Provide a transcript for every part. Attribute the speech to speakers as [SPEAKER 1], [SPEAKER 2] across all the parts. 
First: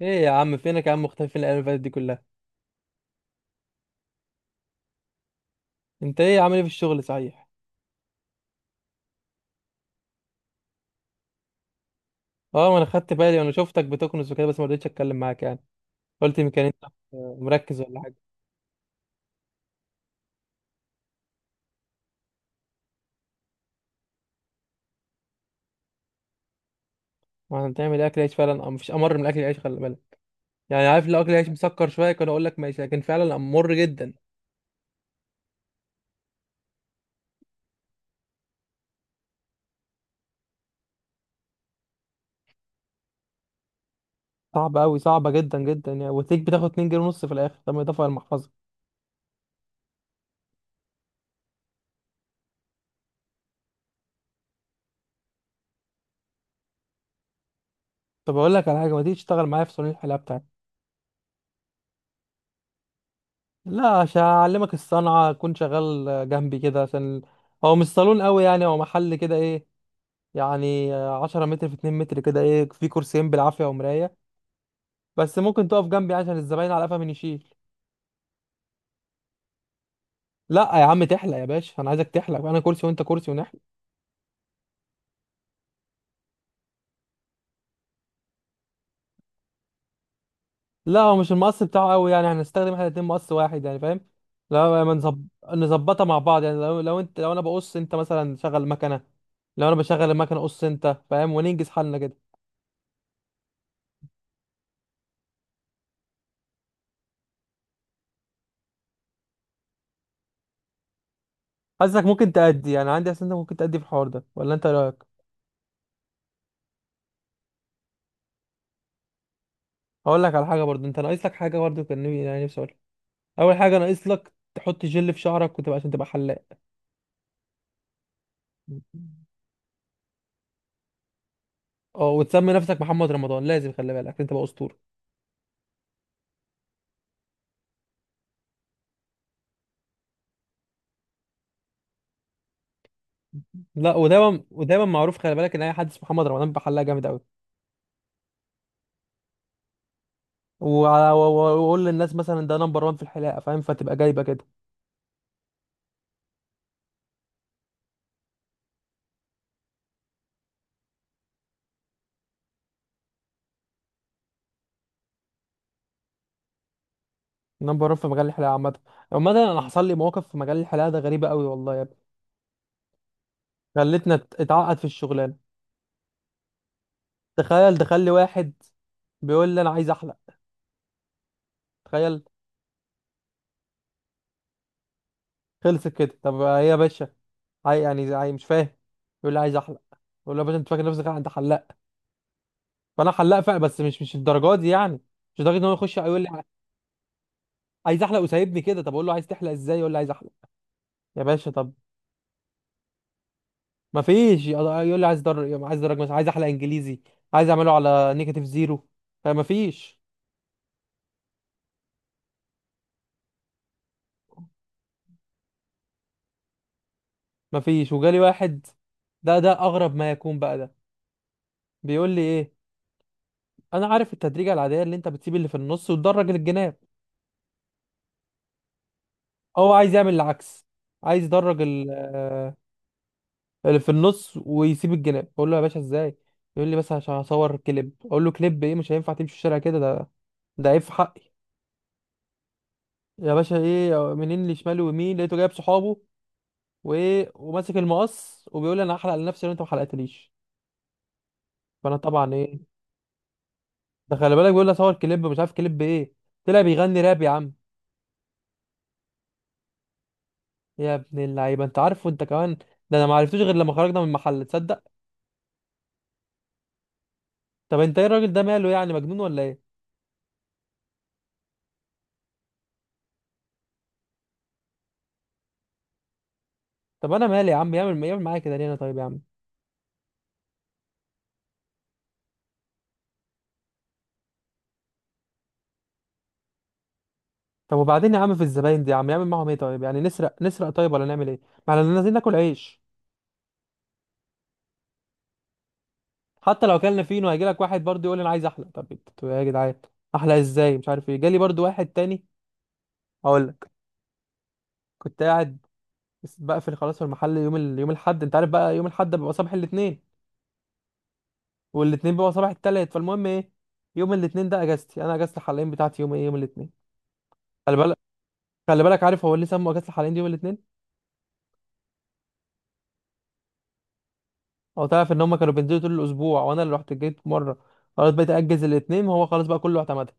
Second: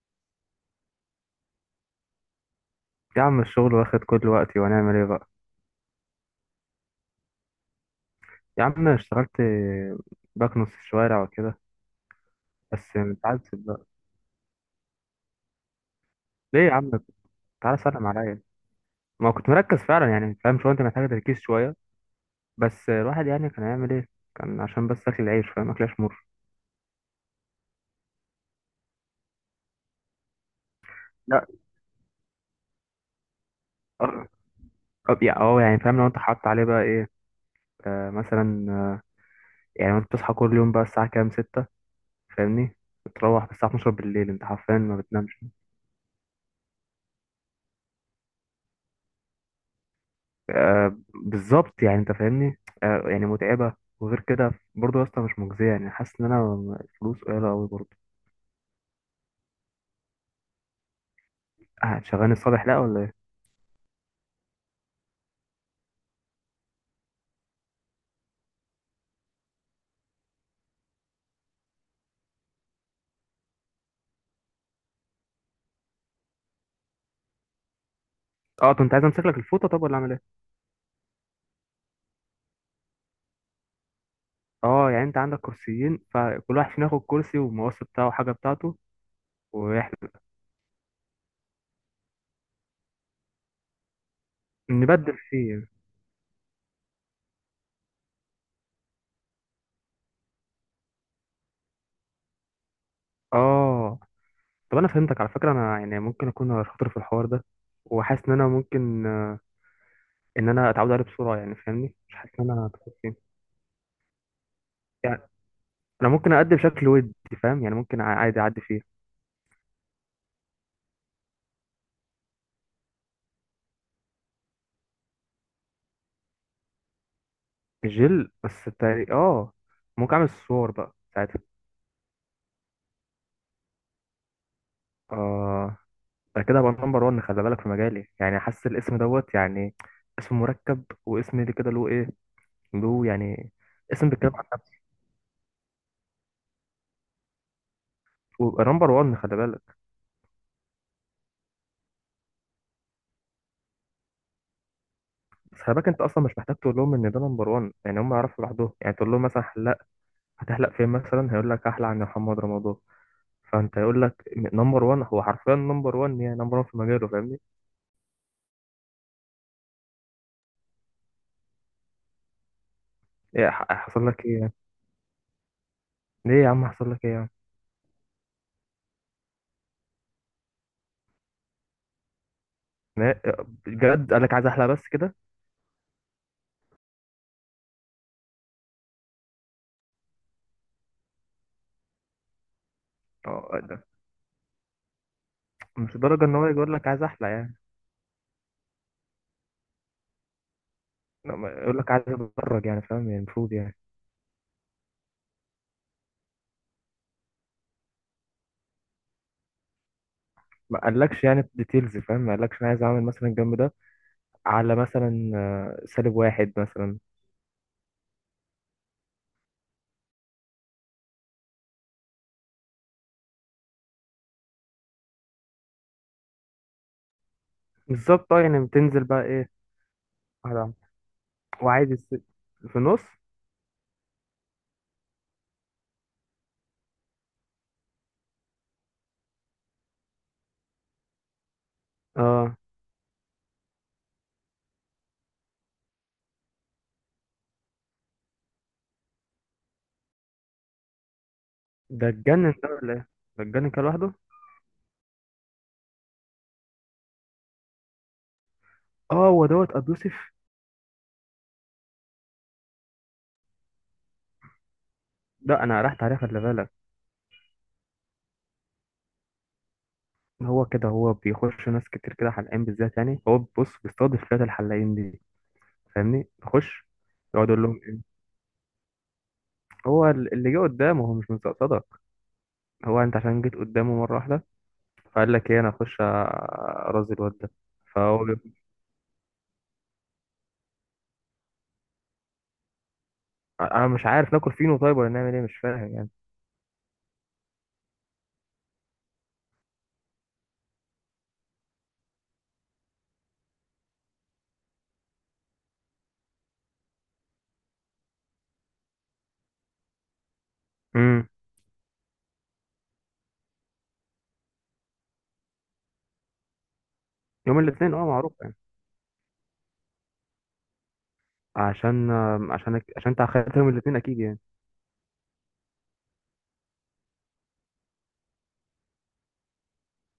[SPEAKER 1] ايه يا عم؟ فينك يا عم؟ مختفي فين الايام اللي فاتت دي كلها؟
[SPEAKER 2] يا عم الشغل واخد كل وقتي وهنعمل ايه بقى.
[SPEAKER 1] انت ايه عامل ايه في الشغل صحيح؟
[SPEAKER 2] يا عم أنا اشتغلت بكنس في الشوارع وكده،
[SPEAKER 1] اه، ما انا
[SPEAKER 2] بس
[SPEAKER 1] خدت
[SPEAKER 2] مش
[SPEAKER 1] بالي
[SPEAKER 2] عايز
[SPEAKER 1] وانا شفتك
[SPEAKER 2] بقى.
[SPEAKER 1] بتكنس وكده، بس ما رضيتش اتكلم معاك يعني. قلت
[SPEAKER 2] ليه
[SPEAKER 1] يمكن
[SPEAKER 2] يا
[SPEAKER 1] انت
[SPEAKER 2] عم؟ تعالى
[SPEAKER 1] مركز ولا
[SPEAKER 2] سلم
[SPEAKER 1] حاجه.
[SPEAKER 2] عليا. ما كنت مركز فعلا يعني، فاهم شويه، انت محتاج تركيز شويه، بس الواحد يعني كان هيعمل ايه؟ كان عشان بس اكل العيش، فاهم، اكل عيش مر.
[SPEAKER 1] ما احنا بتعمل اكل عيش فعلا، مفيش امر من اكل العيش خلي بالك. يعني عارف لو اكل
[SPEAKER 2] لا.
[SPEAKER 1] العيش مسكر شويه كان اقول لك ماشي، لكن فعلا امر جدا.
[SPEAKER 2] اه. يعني اه يعني فاهم، لو انت حاطط عليه بقى ايه؟ مثلا، يعني انت بتصحى كل يوم بقى الساعه كام؟ 6، فاهمني، بتروح الساعه 12 بالليل، انت
[SPEAKER 1] صعب
[SPEAKER 2] حرفيا ما
[SPEAKER 1] قوي، صعبه
[SPEAKER 2] بتنامش.
[SPEAKER 1] جدا جدا يعني، وتليك بتاخد 2 جنيه ونص في الاخر. طب ما اضافه على المحفظه.
[SPEAKER 2] آه بالظبط، يعني انت فاهمني، آه يعني متعبه. وغير كده برضه يا اسطى مش مجزيه، يعني حاسس ان انا الفلوس قليله قوي برضه.
[SPEAKER 1] طب اقول لك على حاجه، ما تيجي تشتغل معايا في صالون الحلاقه بتاعتي.
[SPEAKER 2] هتشغلني الصبح لا ولا ايه؟
[SPEAKER 1] لا عشان اعلمك الصنعه، اكون شغال جنبي كده عشان هو مش صالون قوي يعني، هو محل كده، ايه يعني، عشرة متر في اتنين متر كده، ايه، في كرسيين بالعافية ومراية. بس ممكن تقف جنبي عشان الزباين على قفا من يشيل.
[SPEAKER 2] اه طب انت عايز امسك لك الفوطه طب ولا اعمل ايه؟
[SPEAKER 1] لا يا عم تحلق يا باشا، انا عايزك تحلق، انا كرسي وانت كرسي ونحلق.
[SPEAKER 2] اه يعني انت عندك كرسيين، فكل واحد فينا ياخد كرسي والمقص بتاعه وحاجه بتاعته واحنا
[SPEAKER 1] لا هو مش المقص بتاعه قوي يعني، هنستخدم احنا الاتنين مقص واحد يعني فاهم. لا ما
[SPEAKER 2] نبدل
[SPEAKER 1] نظب...
[SPEAKER 2] فيه.
[SPEAKER 1] نظبطها مع بعض يعني، لو انت، لو انا بقص انت مثلا شغل مكنة، لو انا بشغل المكنة قص انت فاهم، وننجز حالنا كده.
[SPEAKER 2] اه طب انا فهمتك على فكره. انا يعني ممكن اكون شاطر في الحوار ده، وحاسس ان انا ممكن ان انا اتعود عليه بسرعه، يعني فاهمني،
[SPEAKER 1] حاسسك
[SPEAKER 2] مش
[SPEAKER 1] ممكن
[SPEAKER 2] حاسس ان انا
[SPEAKER 1] تأدي يعني،
[SPEAKER 2] هتخاف
[SPEAKER 1] عندي حاسس
[SPEAKER 2] فيه.
[SPEAKER 1] انت ممكن تأدي في الحوار ده، ولا انت إيه رأيك؟
[SPEAKER 2] يعني انا ممكن اقدم بشكل ودي، فاهم، يعني ممكن عادي اعدي فيه.
[SPEAKER 1] هقول لك على حاجة برضه، انت ناقص لك حاجة برضه، يعني نفسي أقولها. اول حاجه ناقص لك تحط جل في شعرك وتبقى، عشان تبقى حلاق.
[SPEAKER 2] جل، بس تاري اه ممكن اعمل الصور بقى ساعتها.
[SPEAKER 1] اه، وتسمي نفسك محمد رمضان لازم خلي بالك، عشان تبقى اسطوره.
[SPEAKER 2] اه ده كده هبقى نمبر 1، خلي بالك، في مجالي، يعني حاسس الاسم دوت يعني، اسم مركب واسم اللي كده له ايه، له يعني.
[SPEAKER 1] لا
[SPEAKER 2] اسم بيتكلم
[SPEAKER 1] ودايما
[SPEAKER 2] عن نفسه،
[SPEAKER 1] ودايما معروف خلي بالك ان اي حد اسمه محمد رمضان بيبقى حلاق جامد قوي.
[SPEAKER 2] ويبقى نمبر 1 خلي بالك.
[SPEAKER 1] واقول للناس مثلا ده نمبر 1 في الحلاقه فاهم، فتبقى جايبه كده.
[SPEAKER 2] بس خلي بالك انت اصلا مش محتاج تقول لهم ان ده نمبر 1، يعني هم يعرفوا لوحدهم، يعني تقول لهم مثلا حلاق هتحلق فين مثلا، هيقول لك احلق عند محمد رمضان. فانت يقول لك نمبر 1، هو حرفيا نمبر 1، يعني نمبر 1 في مجاله فاهمني.
[SPEAKER 1] نمبر 1 في مجال الحلاقه عامه. عامه انا حصل لي مواقف في مجال الحلاقه ده غريبه قوي والله يا ابني.
[SPEAKER 2] ايه حصل
[SPEAKER 1] خلتنا
[SPEAKER 2] لك
[SPEAKER 1] ات-
[SPEAKER 2] ايه يعني؟
[SPEAKER 1] اتعقد في الشغلانه.
[SPEAKER 2] ليه يا عم حصل لك ايه يعني؟
[SPEAKER 1] تخيل دخل لي واحد بيقول لي انا عايز احلق. تخيل.
[SPEAKER 2] لا، بجد قال لك عايز احلى بس كده؟
[SPEAKER 1] خلصت كده؟ طب ايه يا باشا؟ عاي يعني عاي، مش فاهم. يقول لي عايز احلق. يقول له يا باشا انت فاكر نفسك انت حلاق؟ فانا حلاق فعلا،
[SPEAKER 2] اه
[SPEAKER 1] بس
[SPEAKER 2] ده
[SPEAKER 1] مش الدرجات دي يعني. مش لدرجه ان هو يخش
[SPEAKER 2] مش
[SPEAKER 1] يقول
[SPEAKER 2] درجه
[SPEAKER 1] لي
[SPEAKER 2] ان هو يجي يقول لك عايز احلى يعني.
[SPEAKER 1] عايز احلق وسايبني كده. طب اقول له عايز تحلق ازاي، يقول لي عايز احلق. يا
[SPEAKER 2] لا،
[SPEAKER 1] باشا طب.
[SPEAKER 2] يقول لك عايز اتدرج يعني، فاهم يعني، المفروض يعني.
[SPEAKER 1] ما فيش، يقول لي عايز درج، عايز درج مثلا عايز احلق انجليزي، عايز اعمله على نيجاتيف زيرو. فما فيش.
[SPEAKER 2] ما قالكش يعني ديتيلز، فاهم، ما قالكش انا عايز اعمل مثلا الجنب ده على مثلا سالب واحد مثلا.
[SPEAKER 1] ما فيش. وجالي واحد، ده اغرب ما يكون بقى ده. بيقول لي ايه، انا عارف التدريجه العاديه اللي انت بتسيب اللي في النص وتدرج الجناب،
[SPEAKER 2] بالظبط اه، يعني بتنزل بقى ايه؟
[SPEAKER 1] هو عايز يعمل العكس.
[SPEAKER 2] على
[SPEAKER 1] عايز يدرج ال-
[SPEAKER 2] وعادي الس...
[SPEAKER 1] آه،
[SPEAKER 2] في النص.
[SPEAKER 1] اللي في النص ويسيب الجناب. اقول له يا باشا ازاي؟ يقول لي بس عشان هصور كليب. اقول له كليب ايه، مش هينفع تمشي الشارع كده ده، ده عيب في حقي.
[SPEAKER 2] اه
[SPEAKER 1] يا باشا ايه، منين لشمال ويمين لقيته جايب صحابه وايه، وماسك المقص وبيقول لي انا هحلق لنفسي لو انت ما حلقتليش. فانا
[SPEAKER 2] ده
[SPEAKER 1] طبعا
[SPEAKER 2] اتجنن ده
[SPEAKER 1] ايه.
[SPEAKER 2] ولا ايه؟ ده اتجنن كده لوحده.
[SPEAKER 1] ده خلي بالك بيقول لي اصور كليب، مش عارف كليب ايه، طلع بيغني راب يا عم.
[SPEAKER 2] اه هو دوت ابو يوسف.
[SPEAKER 1] يا ابن اللعيبه انت عارفه انت كمان؟ ده انا ما عرفتوش غير لما خرجنا من المحل، تصدق؟
[SPEAKER 2] لا انا رحت عليه خلي بالك.
[SPEAKER 1] طب انت ايه الراجل ده ماله يعني، مجنون ولا ايه؟
[SPEAKER 2] هو كده، هو بيخش ناس كتير كده حلقان بالذات، يعني هو بص بيستضيف فئة الحلاقين دي فاهمني، نخش.
[SPEAKER 1] طب انا
[SPEAKER 2] يقعد
[SPEAKER 1] مالي يا
[SPEAKER 2] يقول
[SPEAKER 1] عم،
[SPEAKER 2] لهم
[SPEAKER 1] يعمل يعمل معايا كده ليه، انا طيب يا عم.
[SPEAKER 2] هو اللي جه قدامه هو مش مستقصدك، هو انت عشان جيت قدامه مره واحده، فقال لك ايه انا اخش ارازي الواد ده.
[SPEAKER 1] طب وبعدين يا
[SPEAKER 2] فهو
[SPEAKER 1] عم، في
[SPEAKER 2] بي-
[SPEAKER 1] الزباين دي يا عم، يعمل معاهم ايه طيب، يعني نسرق نسرق طيب ولا نعمل ايه؟ ما احنا نازلين ناكل عيش.
[SPEAKER 2] انا مش عارف ناكل فينو طيب ولا نعمل ايه، مش فاهم يعني.
[SPEAKER 1] حتى لو اكلنا فينو هيجي لك واحد برضه يقول لي انا عايز احلى. طب انتوا يا جدعان، احلى ازاي؟ مش عارف ايه. جالي برضه واحد تاني، هقول لك. كنت قاعد بقفل خلاص في المحل يوم يوم الاحد. انت عارف بقى يوم الاحد بيبقى صباح الاثنين،
[SPEAKER 2] امم
[SPEAKER 1] والاثنين بيبقى صباح الثلاث. فالمهم ايه، يوم الاثنين ده اجازتي انا، اجازه الحلاقين بتاعتي يوم ايه، يوم الاثنين.
[SPEAKER 2] يوم
[SPEAKER 1] خلي
[SPEAKER 2] الاثنين
[SPEAKER 1] بالك.
[SPEAKER 2] اه معروف يعني.
[SPEAKER 1] خلي بالك عارف هو ليه سموا اجازه الحلاقين دي يوم الاثنين؟
[SPEAKER 2] عشان عشان انت اخدت يوم الاثنين اكيد يعني.
[SPEAKER 1] هو تعرف ان هم كانوا بينزلوا طول الاسبوع، وانا اللي رحت جيت مره. خلاص بقيت اجز الاثنين، هو خلاص بقى كله اعتمدها.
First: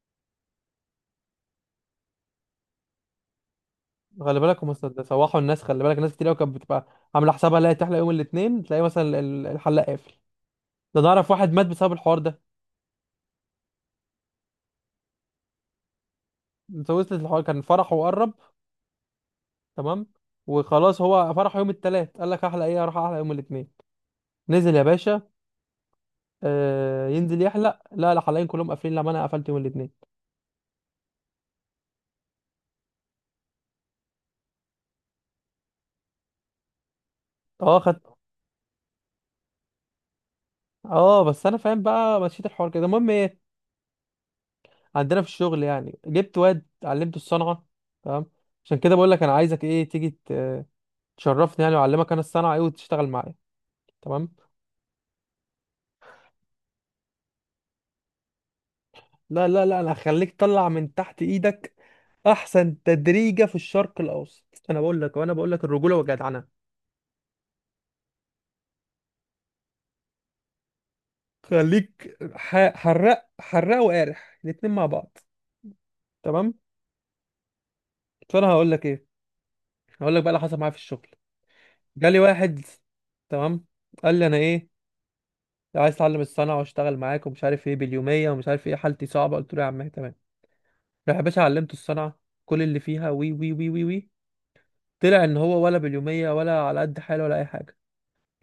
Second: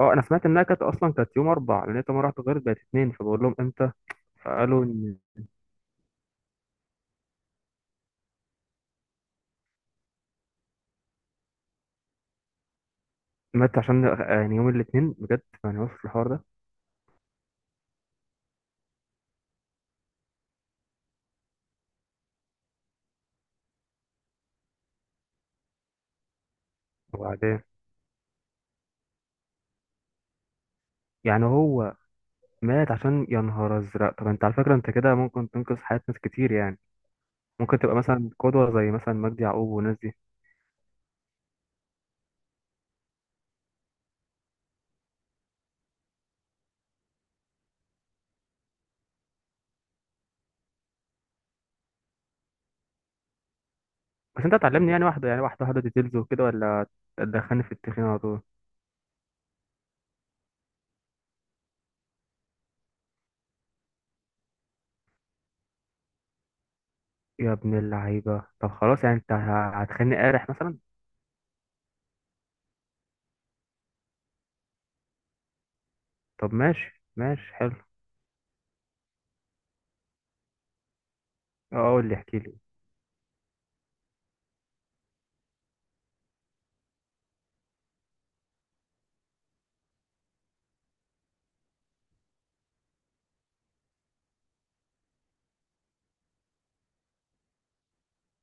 [SPEAKER 2] اه انا سمعت انها كانت اصلا كانت يوم اربع، لان انت مره واحده غيرت بقت اثنين، فبقول لهم امتى،
[SPEAKER 1] خلي بالك هم
[SPEAKER 2] فقالوا ان.
[SPEAKER 1] سوحوا الناس. خلي بالك ناس كتير قوي كانت بتبقى عامله حسابها لا تحلق يوم الاثنين تلاقي مثلا الحلاق قافل. ده نعرف واحد مات بسبب الحوار ده.
[SPEAKER 2] مات عشان، يعني يوم الاثنين بجد، يعني وصل الحوار ده.
[SPEAKER 1] انت وصلت الحوار، كان فرحه وقرب. تمام. وخلاص هو فرحه يوم الثلاث، قال لك احلق ايه، اروح احلق يوم الاثنين. نزل يا باشا. آه ينزل
[SPEAKER 2] وبعدين
[SPEAKER 1] يحلق، لا الحلاقين كلهم قافلين، لا ما انا قفلت يوم الاثنين.
[SPEAKER 2] يعني هو مات عشان، يا نهار ازرق. طب انت على فكره انت كده ممكن تنقذ حياه ناس كتير يعني، ممكن
[SPEAKER 1] اه
[SPEAKER 2] تبقى
[SPEAKER 1] خدت.
[SPEAKER 2] مثلا قدوه زي مثلا مجدي يعقوب والناس دي.
[SPEAKER 1] اه بس انا فاهم بقى، مشيت الحوار كده. المهم ايه، عندنا في الشغل يعني جبت واد علمته الصنعه. تمام. عشان كده بقول لك انا عايزك ايه، تشرفني يعني، واعلمك انا الصنعه ايه وتشتغل معايا. تمام.
[SPEAKER 2] بس انت هتعلمني يعني واحده، يعني واحده ديتيلز وكده، ولا تدخلني في التخين على طول؟
[SPEAKER 1] لا لا لا انا هخليك طلع من تحت ايدك احسن تدريجه في الشرق الاوسط، انا بقول لك، وانا بقول لك الرجوله والجدعنه.
[SPEAKER 2] يا ابن اللعيبه طب خلاص، يعني انت هتخليني قارح مثلا؟
[SPEAKER 1] حراق حراق وقارح الاتنين مع بعض. تمام.
[SPEAKER 2] طب ماشي ماشي حلو.
[SPEAKER 1] فانا هقول لك ايه، هقول لك بقى اللي حصل معايا في الشغل.
[SPEAKER 2] اه قول لي
[SPEAKER 1] جالي
[SPEAKER 2] احكي لي.
[SPEAKER 1] واحد، تمام، قال لي انا ايه، عايز اتعلم الصنعه واشتغل معاك، ومش عارف ايه باليوميه، ومش عارف ايه حالتي صعبه. قلت له يا عم إيه، تمام. راح يا باشا علمته الصنعه، كل اللي فيها وي وي وي وي وي. طلع ان هو ولا باليوميه ولا على قد حاله ولا اي حاجه.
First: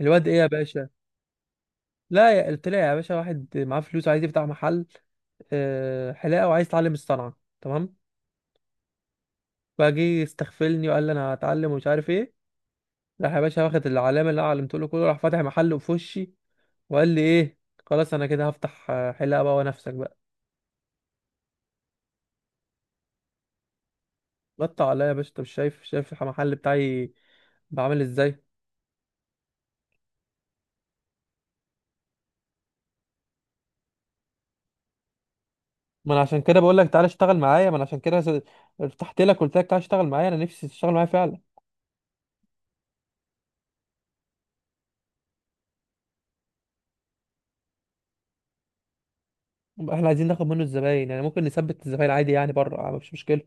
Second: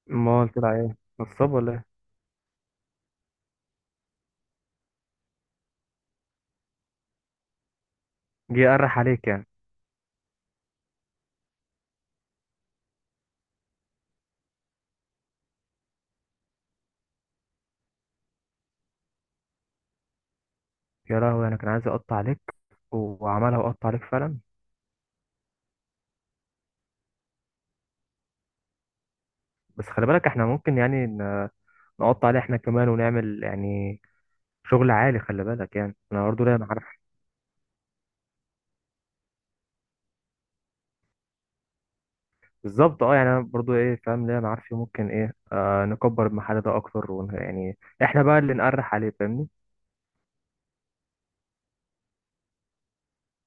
[SPEAKER 1] الواد ايه يا
[SPEAKER 2] امال طلع
[SPEAKER 1] باشا،
[SPEAKER 2] ايه، نصاب ولا ايه؟
[SPEAKER 1] لا يا طلع يا باشا واحد معاه فلوس عايز يفتح محل حلاقه، وعايز يتعلم الصنعه. تمام.
[SPEAKER 2] جه يقرح عليك يعني.
[SPEAKER 1] فجه يستغفلني وقال لي انا هتعلم ومش عارف ايه. راح يا باشا واخد العلامه اللي انا علمته له كله، راح فاتح محل في وشي. وقال لي ايه، خلاص انا كده هفتح حلاقه بقى ونفسك بقى.
[SPEAKER 2] يا لهوي، انا كان عايز اقطع عليك، وعملها وقطع عليك فعلا.
[SPEAKER 1] غطى عليا يا باشا. انت مش شايف، شايف المحل بتاعي بعمل ازاي.
[SPEAKER 2] بس خلي بالك احنا ممكن يعني نقطع عليه احنا كمان، ونعمل يعني شغل عالي خلي بالك، يعني
[SPEAKER 1] ما انا
[SPEAKER 2] انا
[SPEAKER 1] عشان
[SPEAKER 2] برضه ليا
[SPEAKER 1] كده بقول
[SPEAKER 2] معارف.
[SPEAKER 1] لك تعالى اشتغل معايا، ما انا عشان كده فتحت لك، قلت لك تعالى اشتغل معايا، انا نفسي تشتغل معايا فعلا.
[SPEAKER 2] بالظبط اه، يعني انا برضه ايه فاهم، ليا معارف فيه، ممكن ايه آه نكبر المحل ده اكتر يعني احنا بقى اللي نقرح عليه فاهمني.
[SPEAKER 1] احنا عايزين ناخد منه الزباين، يعني ممكن نثبت الزباين عادي يعني، بره مفيش مشكله.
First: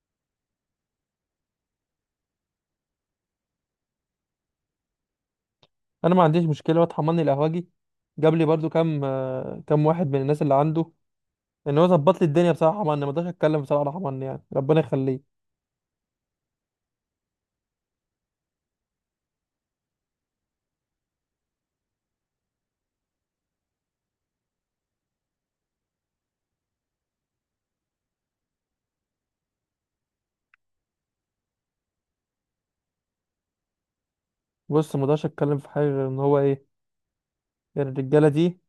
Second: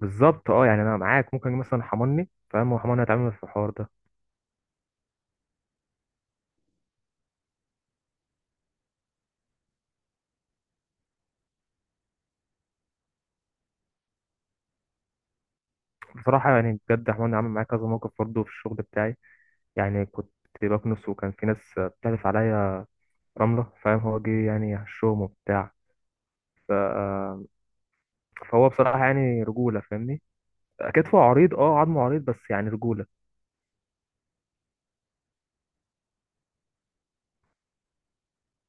[SPEAKER 2] بالظبط اه، يعني انا معاك، ممكن مثلا حماني فاهم، وحماني هيتعامل في الحوار ده.
[SPEAKER 1] انا ما عنديش مشكله، هو اتحملني القهوجي، جاب لي برضو كام كام واحد من الناس اللي عنده. ان هو ظبط لي الدنيا بصراحه حماني، ما اقدرش اتكلم بصراحه على حماني يعني ربنا يخليه.
[SPEAKER 2] بصراحه يعني بجد، حماني عامل معايا كذا موقف برضه في الشغل بتاعي. يعني كنت بكنس، وكان في ناس بتعرف عليا رمله، فاهم، هو جه يعني هشهم وبتاع، ف... آه، فهو بصراحه يعني رجوله فاهمني. كتفه عريض، اه، عظمه عريض، بس يعني رجوله.
[SPEAKER 1] بص ما اقدرش اتكلم في حاجه غير ان هو ايه، يعني الرجاله دي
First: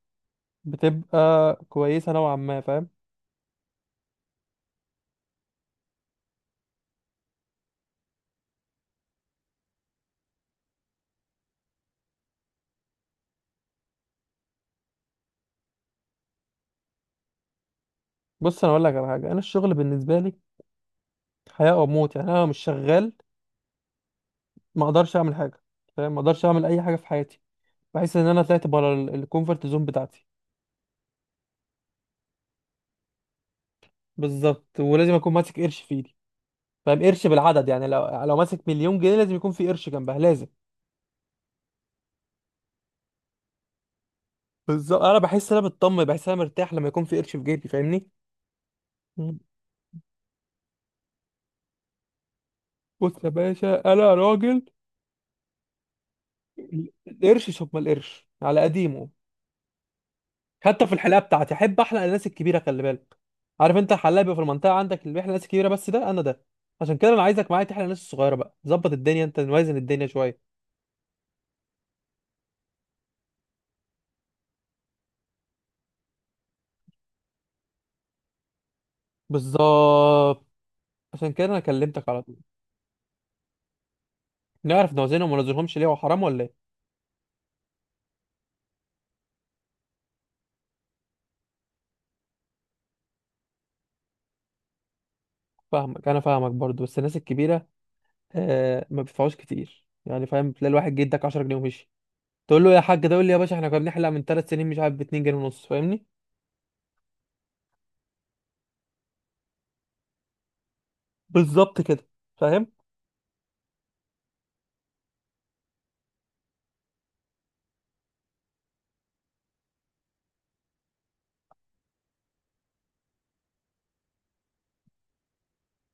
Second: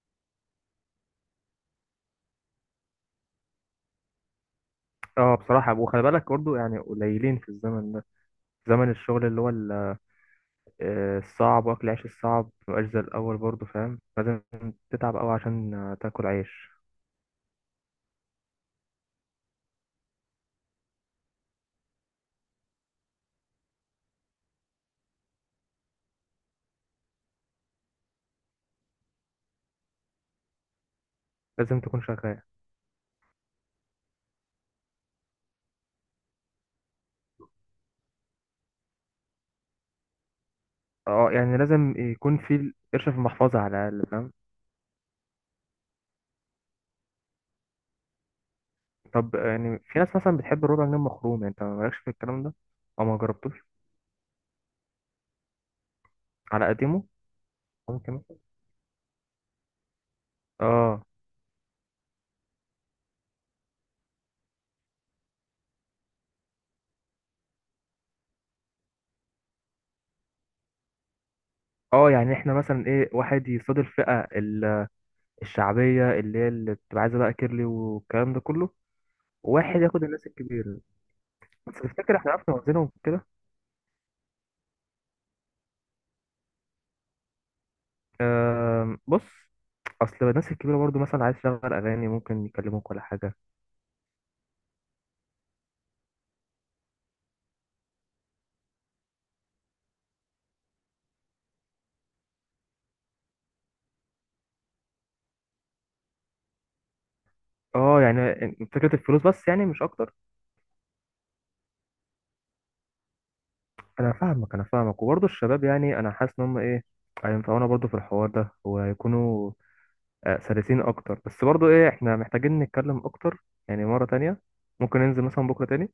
[SPEAKER 1] بتبقى كويسه نوعا ما فاهم.
[SPEAKER 2] اه بصراحة. وخلي بالك برضه يعني قليلين في الزمن ده، زمن الشغل اللي هو الصعب، واكل عيش الصعب مبقاش زي الأول برضه فاهم، لازم تتعب أوي عشان تاكل عيش.
[SPEAKER 1] بص انا اقول لك على حاجه، انا الشغل بالنسبه لي حياه او موت. يعني انا لو مش شغال ما اقدرش اعمل حاجه فاهم، ما اقدرش اعمل اي حاجه في حياتي. بحس ان انا طلعت بره الكومفورت زون بتاعتي.
[SPEAKER 2] لازم تكون شغال.
[SPEAKER 1] بالظبط. ولازم اكون ماسك قرش في ايدي فاهم، قرش بالعدد، يعني لو ماسك مليون جنيه لازم يكون في قرش جنبها لازم.
[SPEAKER 2] اه يعني لازم يكون في قرش في المحفظة على الأقل فاهم.
[SPEAKER 1] بالظبط، انا بحس ان انا مطمن، بحس ان انا مرتاح لما يكون في قرش في جيبي فاهمني.
[SPEAKER 2] طب
[SPEAKER 1] مم.
[SPEAKER 2] يعني في ناس مثلا بتحب الربع جنيه مخروم، انت مالكش في الكلام ده او ما
[SPEAKER 1] بص يا
[SPEAKER 2] جربتوش؟
[SPEAKER 1] باشا انا راجل
[SPEAKER 2] على قديمه.
[SPEAKER 1] القرش. شوف ما
[SPEAKER 2] ممكن.
[SPEAKER 1] القرش على قديمه. حتى في
[SPEAKER 2] اه
[SPEAKER 1] الحلاقه بتاعتي احب احلق الناس الكبيره خلي بالك. عارف انت الحلاق بيبقى في المنطقه عندك اللي بيحلق الناس الكبيره، بس ده انا ده. عشان كده انا عايزك معايا تحلق الناس الصغيره بقى، ظبط الدنيا، انت نوازن الدنيا شويه.
[SPEAKER 2] اه يعني احنا مثلا ايه، واحد يصادر الفئة الشعبية اللي هي اللي بتبقى عايزة بقى كيرلي والكلام ده كله، واحد ياخد الناس
[SPEAKER 1] بالظبط.
[SPEAKER 2] الكبيرة.
[SPEAKER 1] عشان كده انا
[SPEAKER 2] بس
[SPEAKER 1] كلمتك
[SPEAKER 2] تفتكر
[SPEAKER 1] على
[SPEAKER 2] احنا
[SPEAKER 1] طول.
[SPEAKER 2] عرفنا نوزنهم كده؟
[SPEAKER 1] نعرف نوازنهم وما نوازنهمش ليه، هو حرام ولا ايه؟
[SPEAKER 2] أه بص، اصل الناس الكبيرة برضو مثلا عايز تشغل اغاني ممكن يكلموك ولا حاجة.
[SPEAKER 1] فاهمك، انا فاهمك برضو، بس الناس الكبيره آه ما بيدفعوش كتير يعني فاهم. تلاقي الواحد جه اداك 10 جنيه ومشي. تقول له يا حاج ده، يقول لي يا باشا احنا كنا بنحلق من ثلاث سنين مش عارف ب 2 جنيه ونص فاهمني.
[SPEAKER 2] اه يعني فكرة الفلوس بس يعني مش اكتر.
[SPEAKER 1] بالظبط كده. فاهم.
[SPEAKER 2] انا فاهمك وبرضو الشباب، يعني انا حاسس ان هم ايه هينفعونا برضو في الحوار ده وهيكونوا سلسين اكتر، بس برضو ايه احنا محتاجين نتكلم اكتر يعني مرة تانية، ممكن ننزل مثلا بكرة تاني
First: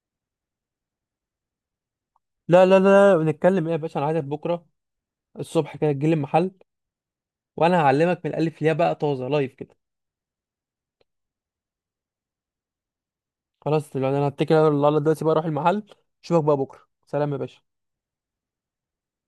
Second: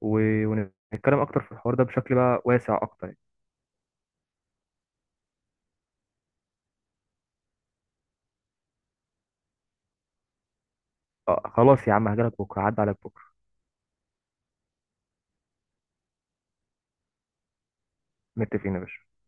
[SPEAKER 2] و... ونتكلم اكتر في الحوار ده بشكل بقى
[SPEAKER 1] لا لا
[SPEAKER 2] واسع اكتر
[SPEAKER 1] لا
[SPEAKER 2] يعني.
[SPEAKER 1] بنتكلم ايه يا باشا، انا عايزك بكره الصبح كده تجيلي المحل، وانا هعلمك من الالف للياء بقى طازه لايف كده.
[SPEAKER 2] آه خلاص يا عم هجيلك بكرة، عدى عليك بكرة.
[SPEAKER 1] خلاص دلوقتي، انا هتكل على الله دلوقتي بقى اروح المحل، اشوفك بقى بكره. سلام يا باشا.
[SPEAKER 2] متفقين يا باشا.